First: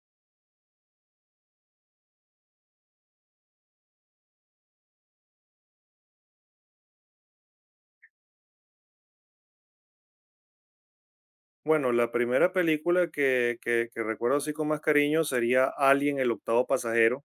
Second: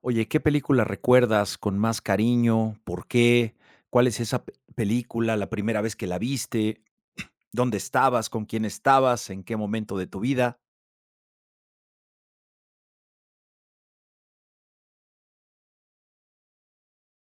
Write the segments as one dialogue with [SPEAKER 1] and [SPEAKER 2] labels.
[SPEAKER 1] Oye, ¿qué película recuerdas con más cariño? ¿Por qué? ¿Cuál es esa pe película? ¿La primera vez que la viste? ¿Dónde estabas? ¿Con quién estabas? ¿En qué momento de tu vida?
[SPEAKER 2] Bueno, la primera película que recuerdo así con más cariño sería Alien, el octavo pasajero,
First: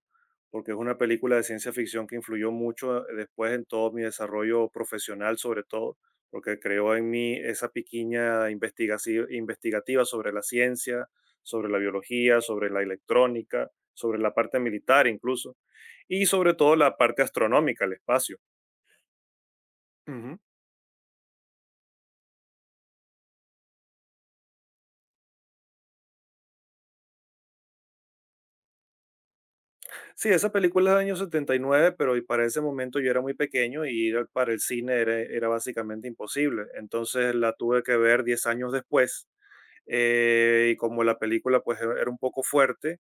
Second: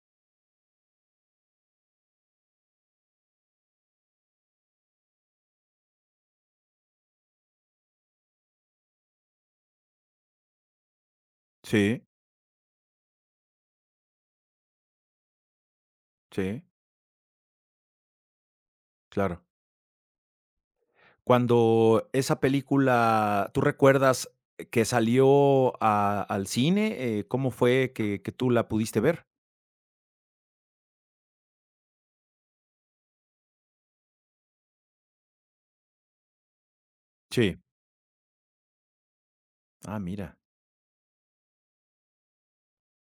[SPEAKER 2] porque es una película de ciencia ficción que influyó mucho después en todo mi desarrollo profesional, sobre todo, porque creó en mí esa piquiña investigativa sobre la ciencia, sobre la
[SPEAKER 1] Sí,
[SPEAKER 2] biología, sobre la electrónica, sobre la parte militar incluso, y sobre
[SPEAKER 1] sí,
[SPEAKER 2] todo la parte astronómica, el espacio.
[SPEAKER 1] claro.
[SPEAKER 2] Ujú.
[SPEAKER 1] Cuando esa película, ¿tú recuerdas que salió a al cine? ¿Cómo fue que tú la pudiste ver?
[SPEAKER 2] Sí, esa película es del año 79, pero y para ese momento yo era muy pequeño y ir para el cine era, era básicamente imposible. Entonces la
[SPEAKER 1] Sí.
[SPEAKER 2] tuve que ver 10 años después
[SPEAKER 1] Ah, mira.
[SPEAKER 2] y como la película pues era un poco fuerte,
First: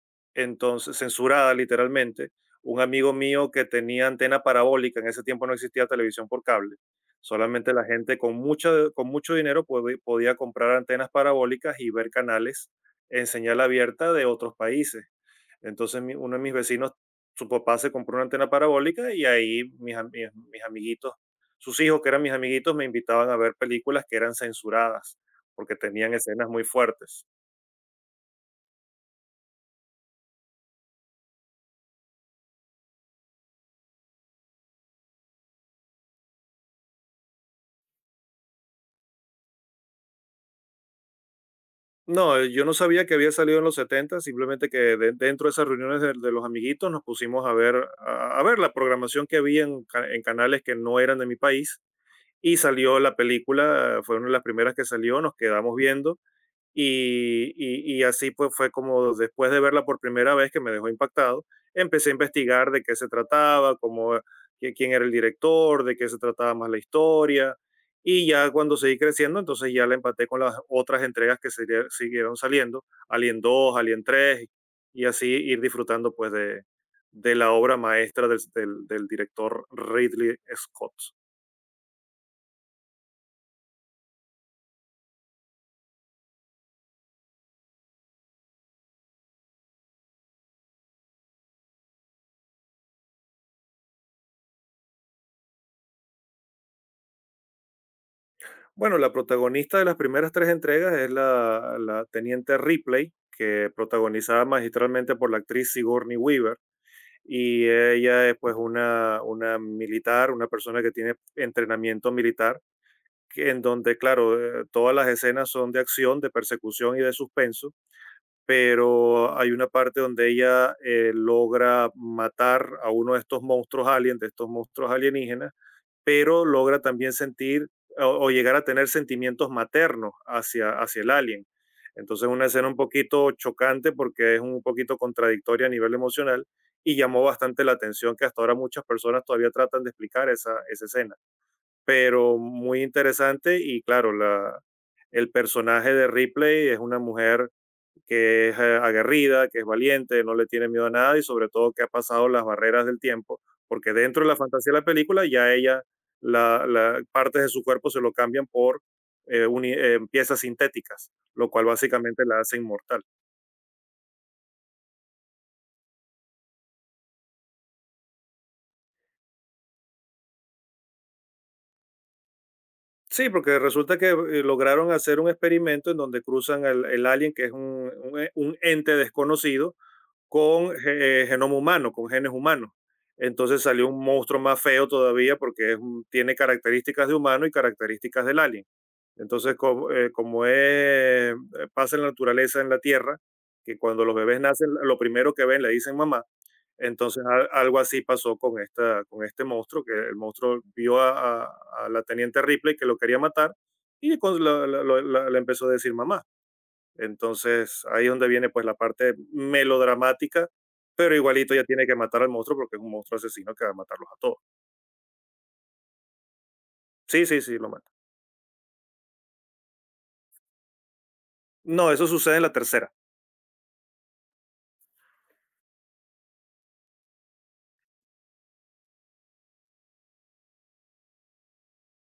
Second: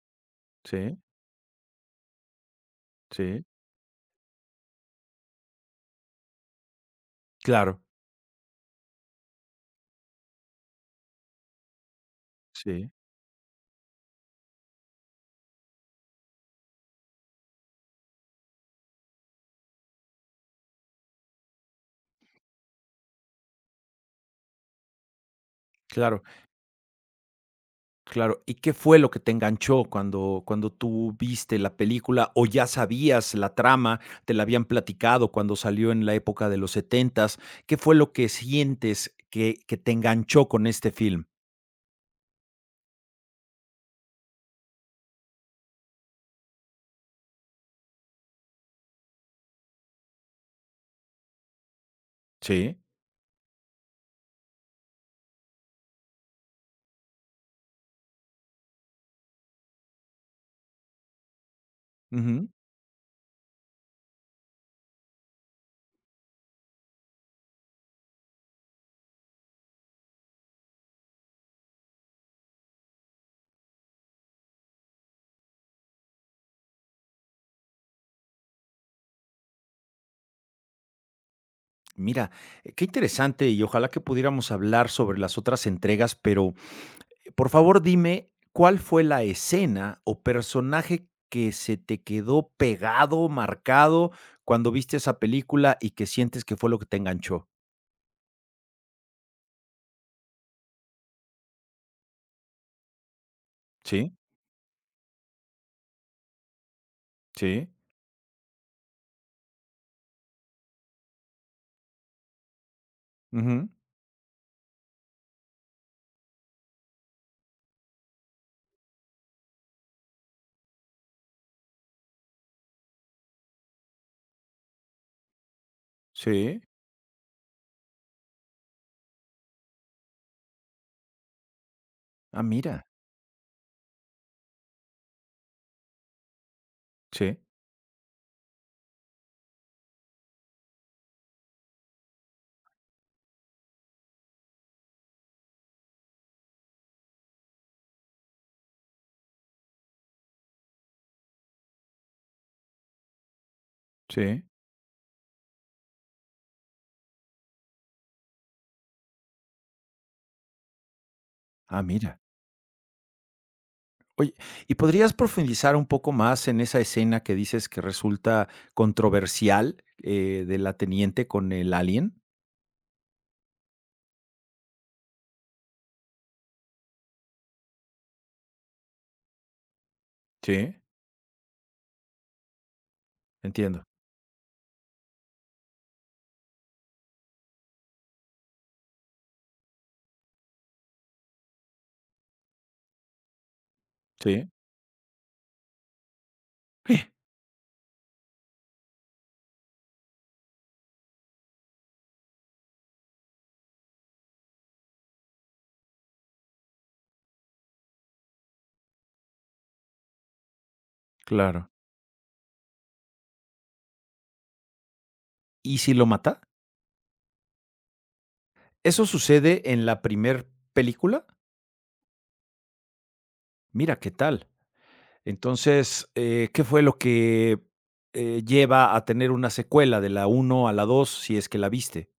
[SPEAKER 1] Sí,
[SPEAKER 2] entonces censurada literalmente, un amigo
[SPEAKER 1] sí,
[SPEAKER 2] mío que tenía antena parabólica, en ese tiempo no existía televisión por cable, solamente
[SPEAKER 1] claro,
[SPEAKER 2] la gente con mucho dinero podía comprar antenas parabólicas y ver canales
[SPEAKER 1] sí,
[SPEAKER 2] en señal abierta de otros países. Entonces uno de mis vecinos, su papá se compró una antena parabólica y ahí mis amiguitos, sus hijos que eran mis amiguitos, me invitaban a ver películas que eran censuradas porque tenían
[SPEAKER 1] claro.
[SPEAKER 2] escenas muy fuertes.
[SPEAKER 1] Claro, ¿y qué fue lo que te enganchó cuando tú viste la película, o ya sabías la trama, te la habían platicado cuando salió en la época de los setentas? ¿Qué fue lo que sientes que te enganchó con este film?
[SPEAKER 2] No, yo no sabía que había salido en los 70, simplemente que dentro de esas reuniones de los amiguitos nos pusimos a ver, a ver la programación que había en, en canales que no eran de mi país y
[SPEAKER 1] Sí.
[SPEAKER 2] salió la película, fue una de las primeras que salió, nos quedamos viendo. Y así pues fue como después de verla por primera vez que me dejó impactado, empecé a
[SPEAKER 1] Ujú.
[SPEAKER 2] investigar de qué se trataba, cómo, quién era el director, de qué se trataba más la historia. Y ya cuando seguí creciendo, entonces ya la empaté con las otras entregas que siguieron saliendo, Alien 2 Alien 3 y así ir disfrutando pues de la obra maestra del director Ridley Scott.
[SPEAKER 1] Mira, qué interesante, y ojalá que pudiéramos hablar sobre las otras entregas, pero, por favor, dime, ¿cuál fue la escena o personaje que se te quedó pegado, marcado, cuando viste esa película y que sientes que fue lo que te enganchó?
[SPEAKER 2] Bueno, la protagonista de las primeras tres entregas es la teniente Ripley, que
[SPEAKER 1] Sí,
[SPEAKER 2] protagonizada magistralmente por la actriz Sigourney Weaver, y
[SPEAKER 1] sí,
[SPEAKER 2] ella es pues una militar, una persona que tiene entrenamiento militar, en
[SPEAKER 1] ujú,
[SPEAKER 2] donde, claro, todas las escenas son de acción, de persecución y de suspenso, pero hay una parte donde ella logra matar a uno de estos monstruos alien, de estos monstruos alienígenas, pero
[SPEAKER 1] sí.
[SPEAKER 2] logra también sentir o llegar a tener sentimientos maternos hacia el alien. Entonces,
[SPEAKER 1] Ah,
[SPEAKER 2] una escena un
[SPEAKER 1] mira,
[SPEAKER 2] poquito chocante porque es un poquito contradictoria a nivel emocional y llamó
[SPEAKER 1] sí,
[SPEAKER 2] bastante la atención que hasta ahora muchas personas todavía tratan de explicar esa escena. Pero muy interesante y claro, la, el personaje de Ripley es una mujer que es aguerrida, que es valiente, no le tiene miedo a nada y sobre todo que ha pasado las barreras del tiempo, porque dentro de la
[SPEAKER 1] sí.
[SPEAKER 2] fantasía de la película ya ella, partes de su cuerpo se lo cambian por piezas sintéticas, lo cual
[SPEAKER 1] Ah, mira.
[SPEAKER 2] básicamente la hace inmortal.
[SPEAKER 1] Oye, ¿y podrías profundizar un poco más en esa escena que dices que resulta controversial, de la teniente con el alien?
[SPEAKER 2] Sí, porque resulta que lograron hacer un experimento en donde cruzan el alien, que es un un ente desconocido, con
[SPEAKER 1] Sí,
[SPEAKER 2] genoma humano, con genes humanos. Entonces
[SPEAKER 1] entiendo.
[SPEAKER 2] salió un monstruo más feo todavía porque es tiene características de humano y características del alien. Entonces, como, como es, eh, pasa en la naturaleza, en la Tierra, que cuando los bebés
[SPEAKER 1] Sí.
[SPEAKER 2] nacen, lo primero que ven le dicen mamá.
[SPEAKER 1] Eh,
[SPEAKER 2] Entonces, algo así pasó con, esta, con este monstruo, que el monstruo vio a, a la teniente Ripley que lo quería matar y le empezó a decir mamá. Entonces, ahí es donde viene pues la parte melodramática, pero igualito ya
[SPEAKER 1] Claro.
[SPEAKER 2] tiene que matar al monstruo porque es un monstruo asesino que va a matarlos a todos.
[SPEAKER 1] ¿Y si lo mata?
[SPEAKER 2] Sí, sí, sí, lo mata.
[SPEAKER 1] Eso sucede en la primer película.
[SPEAKER 2] No, eso sucede en la tercera.
[SPEAKER 1] Mira, ¿qué tal? Entonces, ¿qué fue lo que, lleva a tener una secuela de la uno a la dos?, ¿si es que la viste?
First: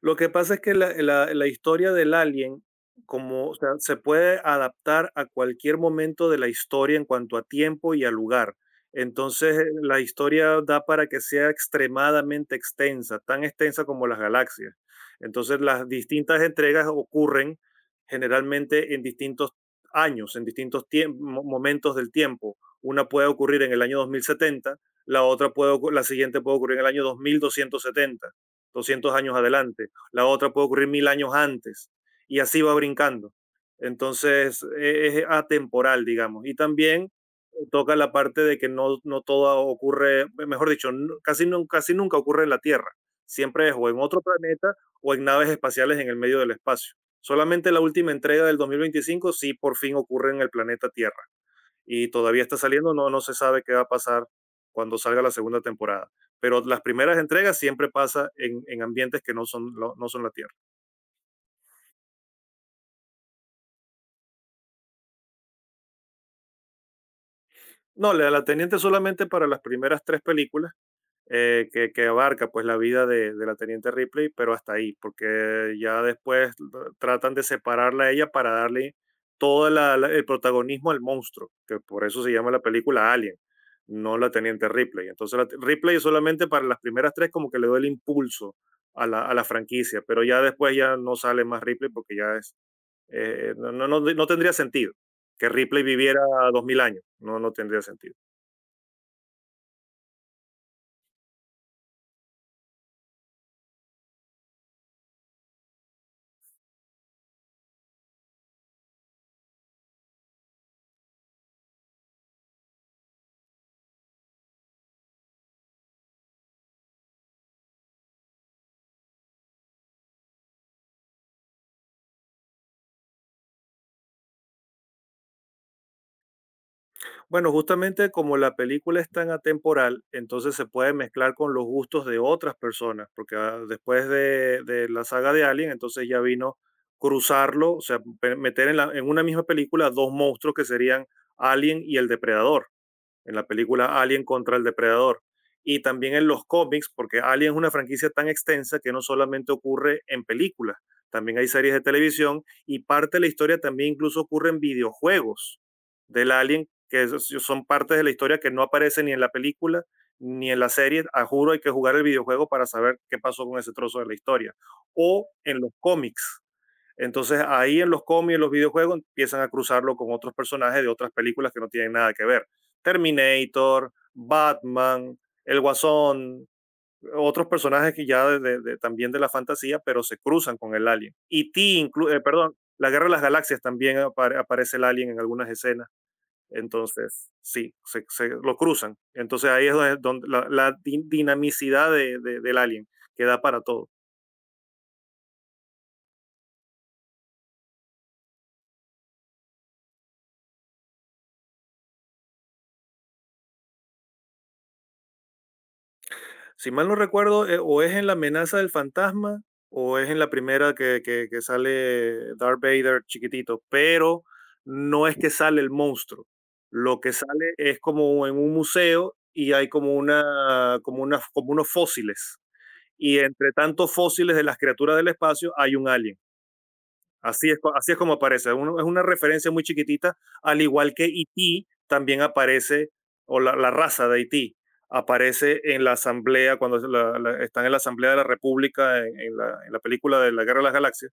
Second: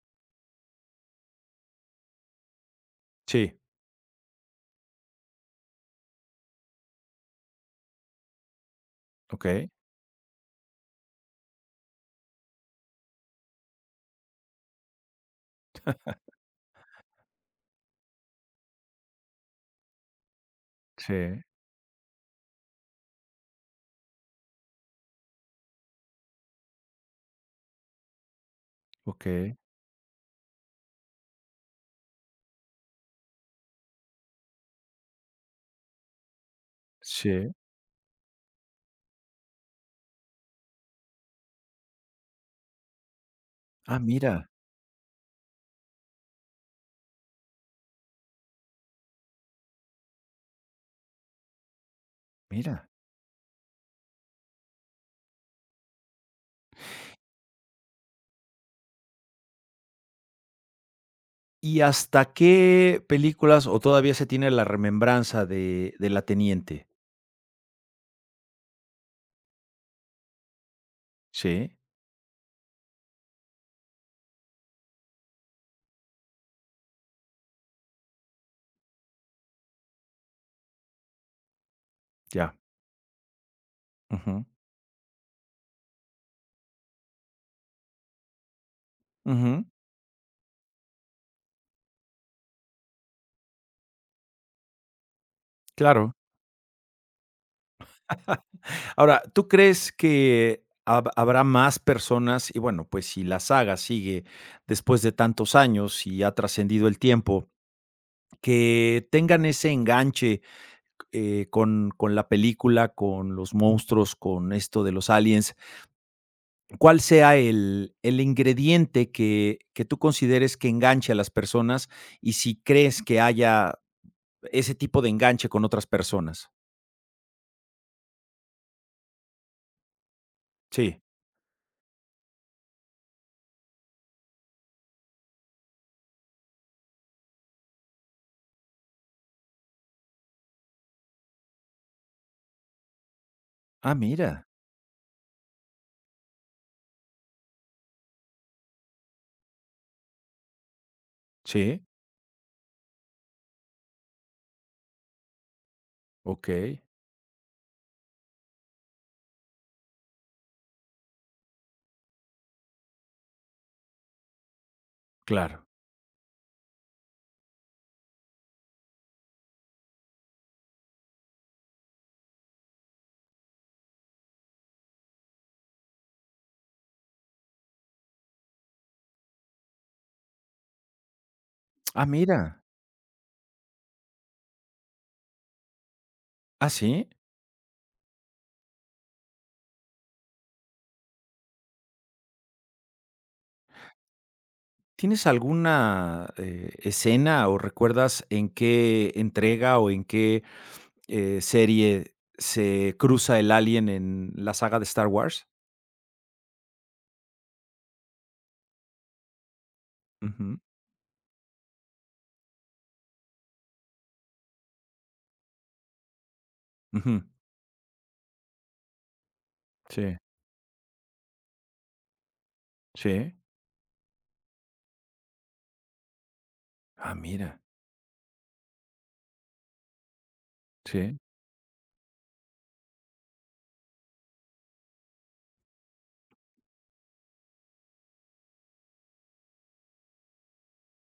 [SPEAKER 2] Lo que pasa es que la historia del alien, como, o
[SPEAKER 1] Sí,
[SPEAKER 2] sea, se puede adaptar a cualquier momento de la historia en cuanto a tiempo y a lugar. Entonces,
[SPEAKER 1] okey.
[SPEAKER 2] la historia da para que sea extremadamente extensa, tan extensa como las galaxias. Entonces, las distintas entregas ocurren generalmente en distintos años, en distintos
[SPEAKER 1] Sí,
[SPEAKER 2] momentos del tiempo. Una puede ocurrir en el año 2070, la otra puede, la siguiente puede ocurrir en el año 2270, 200 años
[SPEAKER 1] okey,
[SPEAKER 2] adelante, la otra puede ocurrir 1000 años antes y así va brincando. Entonces es atemporal, digamos. Y también
[SPEAKER 1] sí.
[SPEAKER 2] toca la parte de que no, no todo ocurre, mejor dicho, casi nunca ocurre en la Tierra. Siempre es o
[SPEAKER 1] Ah,
[SPEAKER 2] en otro
[SPEAKER 1] mira,
[SPEAKER 2] planeta o en naves espaciales en el medio del espacio. Solamente la última entrega del 2025 sí por fin ocurre en el planeta Tierra y todavía está
[SPEAKER 1] mira.
[SPEAKER 2] saliendo, no, no se sabe qué va a pasar cuando salga la segunda temporada. Pero las primeras entregas siempre pasa en ambientes que no son, no son la Tierra.
[SPEAKER 1] ¿Y hasta qué películas o todavía se tiene la remembranza de La Teniente?
[SPEAKER 2] No, la Teniente solamente para las primeras tres películas
[SPEAKER 1] Sí,
[SPEAKER 2] que abarca pues la vida de la teniente Ripley, pero hasta ahí, porque ya después tratan de separarla a ella para darle todo el protagonismo al monstruo, que por eso se llama
[SPEAKER 1] ya.
[SPEAKER 2] la película Alien, no la
[SPEAKER 1] Ujú,
[SPEAKER 2] teniente Ripley. Entonces Ripley solamente para las primeras tres como que le doy el impulso a la
[SPEAKER 1] ujú,
[SPEAKER 2] franquicia, pero ya después ya no sale más Ripley porque ya es, no, no, no tendría sentido que Ripley
[SPEAKER 1] claro.
[SPEAKER 2] viviera 2000 años, no, no tendría sentido.
[SPEAKER 1] Ahora, ¿tú crees que habrá más personas? Y bueno, pues, si la saga sigue después de tantos años y ha trascendido el tiempo, que tengan ese enganche, con la película, con los monstruos, con esto de los aliens, cuál sea el ingrediente que tú consideres que enganche a las personas y si crees que haya ese tipo de enganche con otras personas.
[SPEAKER 2] Bueno, justamente como la película es tan atemporal, entonces se puede
[SPEAKER 1] Sí.
[SPEAKER 2] mezclar con los gustos de otras personas, porque ah, después de la saga de Alien, entonces ya vino cruzarlo, o sea, meter en, en una misma película dos monstruos que serían Alien y el Depredador en la
[SPEAKER 1] Ah,
[SPEAKER 2] película Alien
[SPEAKER 1] mira.
[SPEAKER 2] contra el Depredador. Y también en los cómics, porque Alien es una franquicia tan extensa que no solamente ocurre en películas, también hay series de
[SPEAKER 1] Sí.
[SPEAKER 2] televisión y parte de la historia también incluso ocurre en videojuegos del Alien,
[SPEAKER 1] Okey.
[SPEAKER 2] son partes de la historia que no aparecen ni en la película ni en la serie. A juro, hay que jugar el videojuego para saber qué pasó con ese trozo de la historia. O en
[SPEAKER 1] Claro.
[SPEAKER 2] los cómics, entonces ahí en los cómics, en los videojuegos, empiezan a cruzarlo con otros personajes de otras películas que no tienen nada que ver. Terminator, Batman, El Guasón, otros personajes que ya también de la fantasía, pero se cruzan con el alien.
[SPEAKER 1] Ah,
[SPEAKER 2] Perdón,
[SPEAKER 1] mira.
[SPEAKER 2] la Guerra de las Galaxias también aparece el alien en algunas escenas.
[SPEAKER 1] Ah, ¿sí?
[SPEAKER 2] Entonces, sí, se lo cruzan. Entonces ahí es donde, donde la, dinamicidad del alien que da para todo.
[SPEAKER 1] ¿Tienes alguna, escena o recuerdas en qué entrega o en qué, serie se cruza el alien en la saga de Star Wars?
[SPEAKER 2] Si mal no recuerdo, o es en La amenaza del fantasma o es en la
[SPEAKER 1] Ujú,
[SPEAKER 2] primera que sale Darth Vader chiquitito, pero no es que sale el monstruo. Lo que
[SPEAKER 1] ujú.
[SPEAKER 2] sale es como en un museo y hay como,
[SPEAKER 1] Sí,
[SPEAKER 2] una, como, una, como unos fósiles. Y
[SPEAKER 1] sí.
[SPEAKER 2] entre tantos fósiles de las criaturas del espacio hay un alien.
[SPEAKER 1] Ah,
[SPEAKER 2] Así
[SPEAKER 1] mira.
[SPEAKER 2] es, así es como aparece. Uno- es una referencia muy chiquitita, al igual que
[SPEAKER 1] Sí.
[SPEAKER 2] Haití también aparece, o la raza de Haití aparece en la asamblea, cuando se están en la asamblea de la República, en la película de la Guerra de las Galaxias.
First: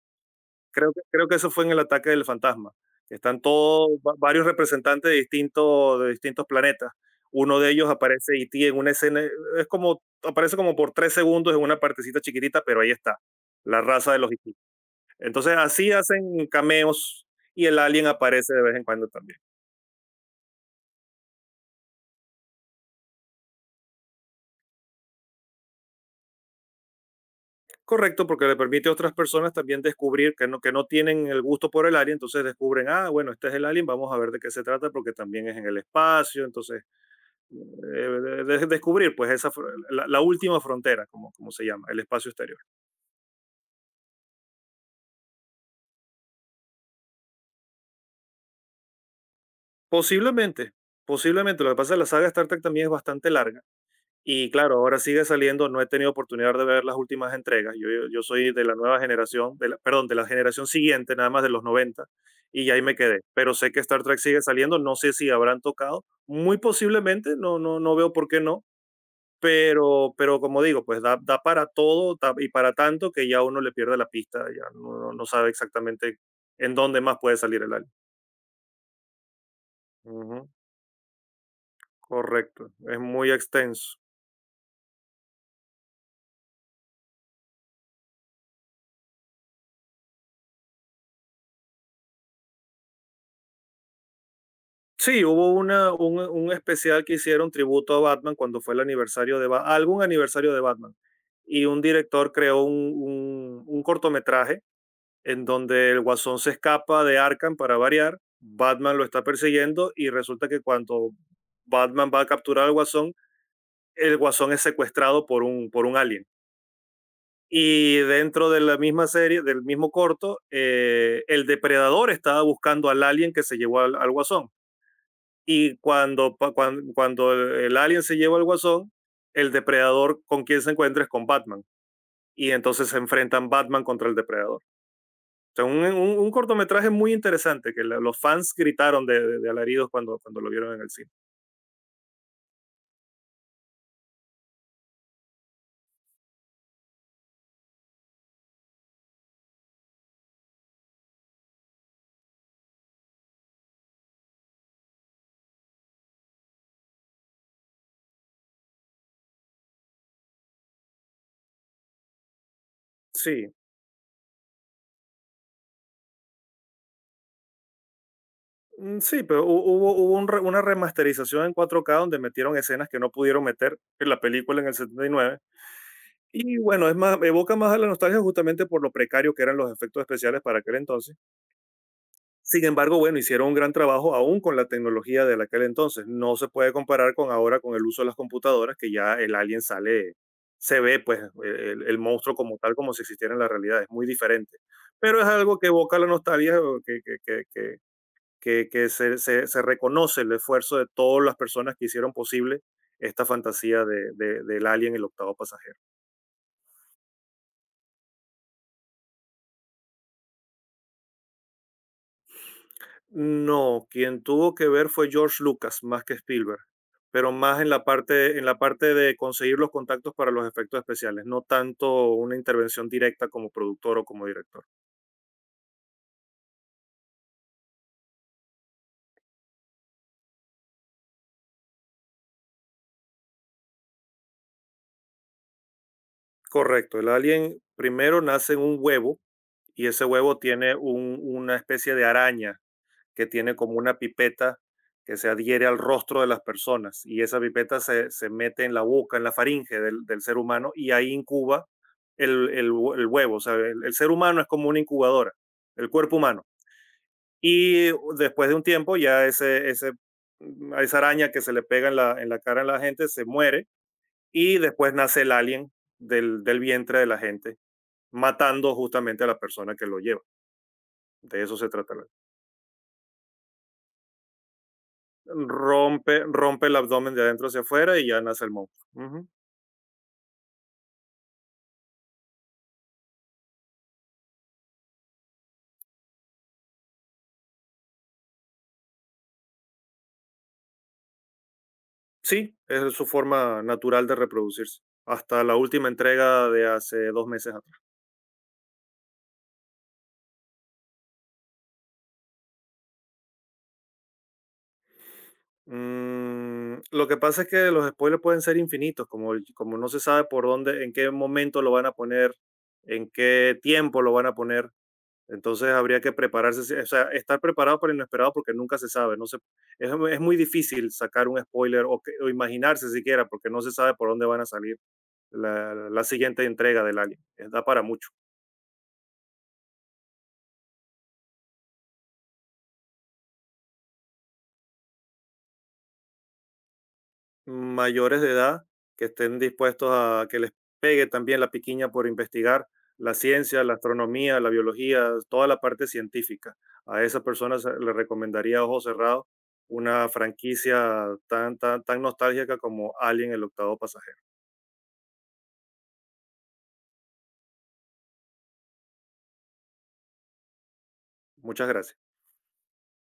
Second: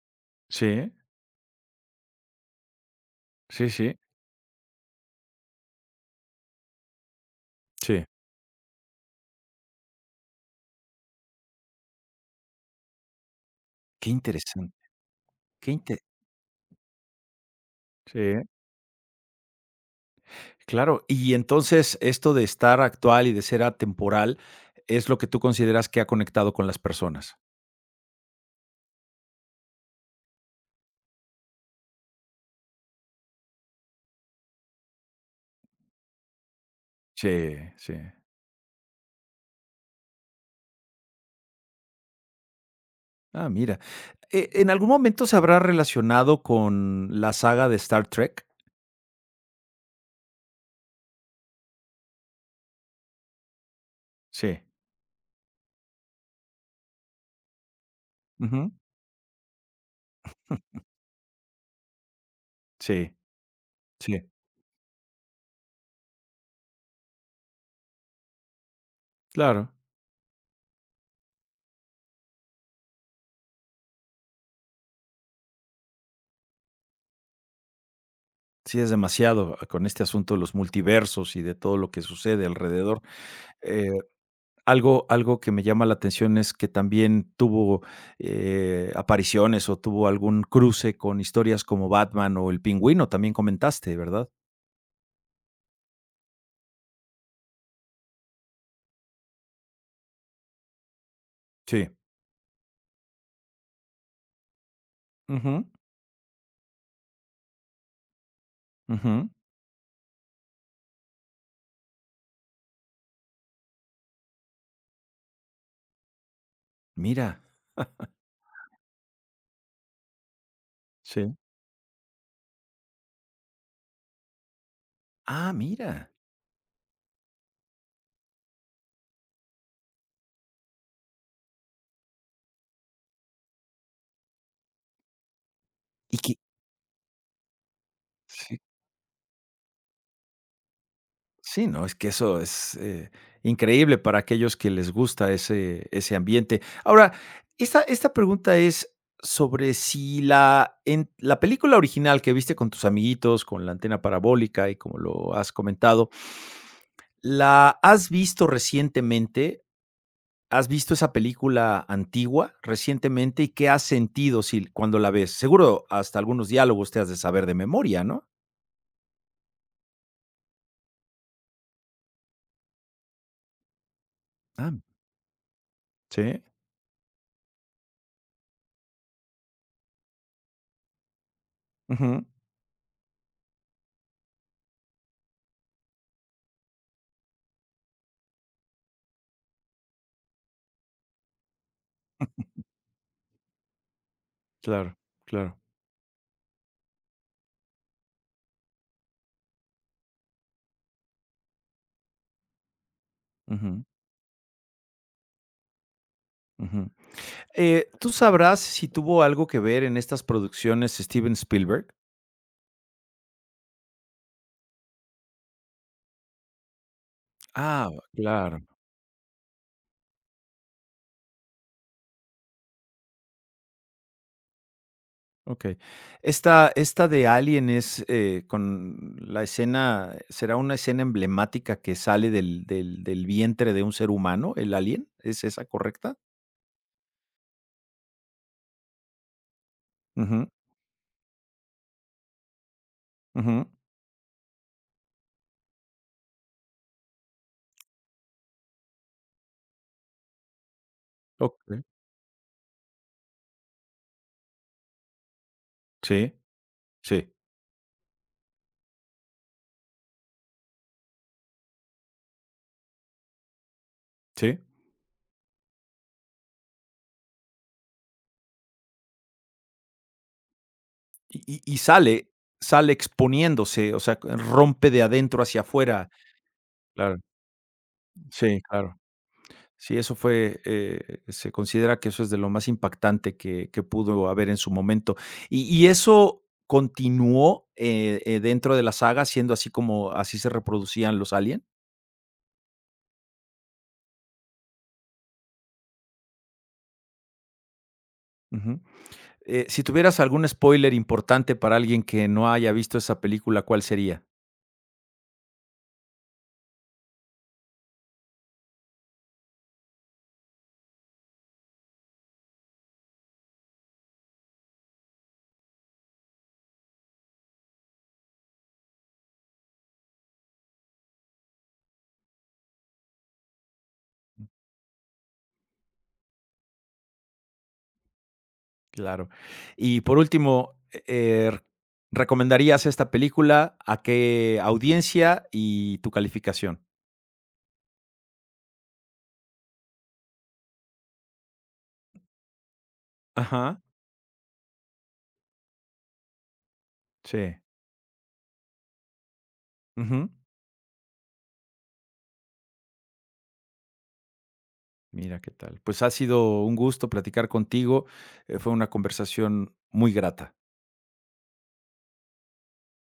[SPEAKER 1] Sí,
[SPEAKER 2] Creo que eso fue en el ataque del fantasma. Están
[SPEAKER 1] sí,
[SPEAKER 2] todos,
[SPEAKER 1] sí.
[SPEAKER 2] varios representantes de distintos planetas. Uno de ellos
[SPEAKER 1] Sí.
[SPEAKER 2] aparece Haití en una escena, es como, aparece como por 3 segundos en una partecita chiquitita, pero ahí está, la
[SPEAKER 1] Qué
[SPEAKER 2] raza de los Haití.
[SPEAKER 1] interesante,
[SPEAKER 2] Entonces
[SPEAKER 1] qué
[SPEAKER 2] así
[SPEAKER 1] inte
[SPEAKER 2] hacen cameos y el alien
[SPEAKER 1] sí.
[SPEAKER 2] aparece de vez en cuando también.
[SPEAKER 1] Claro, y entonces esto de estar actual y de ser atemporal es lo que tú consideras que ha conectado con las personas.
[SPEAKER 2] Correcto, porque le permite a otras personas también descubrir que no tienen el gusto por el alien, entonces descubren, ah, bueno, este es el alien, vamos a ver de qué se trata, porque también es en el espacio, entonces
[SPEAKER 1] Sí, sí.
[SPEAKER 2] descubrir pues esa, la, la última frontera, como, como se llama, el espacio exterior.
[SPEAKER 1] Ah, mira, en algún momento se habrá relacionado con la saga de Star Trek?
[SPEAKER 2] Posiblemente, posiblemente, lo que pasa es que la saga de Star Trek también es bastante larga. Y
[SPEAKER 1] Sí.
[SPEAKER 2] claro, ahora sigue saliendo, no he tenido oportunidad de ver las últimas entregas. Yo soy de
[SPEAKER 1] Ujú.
[SPEAKER 2] la nueva generación, de perdón, de la generación siguiente, nada más de los 90 y ahí me
[SPEAKER 1] Sí,
[SPEAKER 2] quedé. Pero sé que Star Trek
[SPEAKER 1] sí,
[SPEAKER 2] sigue saliendo, no sé si habrán tocado, muy posiblemente, no, no, no veo por qué no,
[SPEAKER 1] claro.
[SPEAKER 2] pero como digo, pues da, da para todo y para tanto que ya uno le pierde la pista, ya no, no sabe exactamente en dónde más puede salir el álbum.
[SPEAKER 1] Sí, es demasiado, con este asunto de
[SPEAKER 2] Ujú,
[SPEAKER 1] los multiversos y de todo lo que sucede
[SPEAKER 2] correcto, es
[SPEAKER 1] alrededor.
[SPEAKER 2] muy
[SPEAKER 1] Eh
[SPEAKER 2] extenso.
[SPEAKER 1] algo que me llama la atención es que también tuvo, apariciones o tuvo algún cruce con historias como Batman o El Pingüino, también comentaste, ¿verdad?
[SPEAKER 2] Sí, hubo un especial que hicieron tributo a Batman cuando fue el aniversario de Batman, algún aniversario de Batman. Y un
[SPEAKER 1] Sí.
[SPEAKER 2] director creó un cortometraje en
[SPEAKER 1] Ujú.
[SPEAKER 2] donde el guasón se escapa de Arkham para variar, Batman lo está
[SPEAKER 1] Ujú,
[SPEAKER 2] persiguiendo y resulta que cuando Batman va a capturar al guasón, el guasón es secuestrado por un alien.
[SPEAKER 1] mira.
[SPEAKER 2] Y dentro de la misma serie, del mismo corto,
[SPEAKER 1] Sí.
[SPEAKER 2] el depredador estaba buscando al alien que se llevó al guasón
[SPEAKER 1] Ah,
[SPEAKER 2] y
[SPEAKER 1] mira.
[SPEAKER 2] cuando el alien se lleva al guasón, el depredador con quien se encuentra es con Batman. Y entonces se enfrentan Batman contra el depredador. O sea, un,
[SPEAKER 1] ¿Y
[SPEAKER 2] un- un
[SPEAKER 1] qué?
[SPEAKER 2] cortometraje muy interesante que los fans
[SPEAKER 1] Sí.
[SPEAKER 2] gritaron de alaridos cuando lo vieron en el cine.
[SPEAKER 1] Sí, no, es que eso es increíble para aquellos que les gusta ese, ese ambiente. Ahora, esta pregunta es sobre si la, en, la película original que viste con tus amiguitos, con la antena parabólica y como lo has comentado, ¿la has visto recientemente? ¿Has visto esa película antigua recientemente y
[SPEAKER 2] Sí,
[SPEAKER 1] qué has sentido si, cuando la ves? Seguro hasta algunos diálogos te has de saber de memoria, ¿no?
[SPEAKER 2] mm, sí, pero hubo una remasterización en 4K donde metieron escenas que no pudieron meter en la película en
[SPEAKER 1] Ah,
[SPEAKER 2] el 79.
[SPEAKER 1] sí.
[SPEAKER 2] Y nueve. Y bueno, es más, evoca más a la nostalgia justamente por lo precario que eran los efectos especiales para aquel entonces.
[SPEAKER 1] Ujú,
[SPEAKER 2] Sin embargo, bueno, hicieron un gran trabajo aún con la tecnología de aquel entonces. No se puede comparar con ahora con el uso de las computadoras, que ya el alien sale, se ve pues el monstruo como tal, como si existiera en la realidad. Es muy diferente.
[SPEAKER 1] claro,
[SPEAKER 2] Pero es
[SPEAKER 1] claro.
[SPEAKER 2] algo que evoca la nostalgia, o que se reconoce el esfuerzo de todas las personas que hicieron posible esta
[SPEAKER 1] Ujú,
[SPEAKER 2] fantasía del alien, el octavo pasajero.
[SPEAKER 1] ujú. ¿Tú sabrás si tuvo algo que ver en estas producciones Steven Spielberg?
[SPEAKER 2] No, quien tuvo que ver fue George Lucas más que Spielberg, pero más
[SPEAKER 1] Ah,
[SPEAKER 2] en la
[SPEAKER 1] claro,
[SPEAKER 2] parte de conseguir los contactos para los efectos especiales, no tanto una intervención directa como productor o como director.
[SPEAKER 1] okey. Esta de Alien es, con la escena, ¿será una escena emblemática que sale del del vientre de un ser humano, el alien? ¿Es esa correcta?
[SPEAKER 2] Correcto, el alien primero nace en un huevo y ese huevo
[SPEAKER 1] Ujú,
[SPEAKER 2] tiene una especie de araña que tiene
[SPEAKER 1] ujú.
[SPEAKER 2] como una pipeta que se adhiere al rostro de las personas y esa pipeta se mete en la boca, en la faringe del ser humano y ahí incuba
[SPEAKER 1] Okey.
[SPEAKER 2] el huevo. O sea, el ser humano es como una incubadora, el cuerpo
[SPEAKER 1] Sí,
[SPEAKER 2] humano.
[SPEAKER 1] sí,
[SPEAKER 2] Y después de un tiempo ya a esa araña que se le pega en la cara a la gente se muere y
[SPEAKER 1] sí.
[SPEAKER 2] después nace el alien del vientre de la gente, matando justamente a la persona que lo lleva.
[SPEAKER 1] Y
[SPEAKER 2] De eso se
[SPEAKER 1] y y
[SPEAKER 2] trata la
[SPEAKER 1] sale, sale exponiéndose, o sea, rompe de adentro hacia afuera.
[SPEAKER 2] rompe, rompe el abdomen
[SPEAKER 1] Claro,
[SPEAKER 2] de adentro hacia afuera y ya nace el
[SPEAKER 1] sí,
[SPEAKER 2] monstruo.
[SPEAKER 1] claro.
[SPEAKER 2] Ujú.
[SPEAKER 1] Sí, eso fue, se considera que eso es de lo más impactante que pudo haber en su momento. Y eso continuó, dentro de la saga siendo así como así se reproducían los alien?
[SPEAKER 2] Sí, es su forma natural de reproducirse. Hasta la última entrega de hace 2 meses atrás.
[SPEAKER 1] Ujú. Si tuvieras algún spoiler importante para alguien que no haya visto esa película, ¿cuál sería?
[SPEAKER 2] Mm, lo que pasa es que los spoilers pueden ser infinitos, como, como no se sabe por dónde, en qué momento lo van a poner, en qué tiempo lo van a poner. Entonces habría que prepararse, sí, o sea, estar preparado para lo inesperado porque nunca se sabe. No se, es muy difícil sacar un spoiler o, o imaginarse siquiera porque no se sabe por dónde van a salir la siguiente entrega del Alien. Da para mucho.
[SPEAKER 1] Claro. Y por último, eh, ¿recomendarías esta película a qué audiencia y tu calificación?
[SPEAKER 2] Mayores de edad que estén dispuestos a que les pegue también la piquiña por investigar la ciencia, la
[SPEAKER 1] Ajá,
[SPEAKER 2] astronomía, la biología, toda la parte científica. A esas
[SPEAKER 1] sí.
[SPEAKER 2] personas les recomendaría a ojos cerrados una
[SPEAKER 1] Ujú.
[SPEAKER 2] franquicia tan nostálgica como Alien, el octavo pasajero.
[SPEAKER 1] Mira qué tal. Pues ha sido un gusto platicar contigo, fue una conversación muy grata.
[SPEAKER 2] Muchas gracias.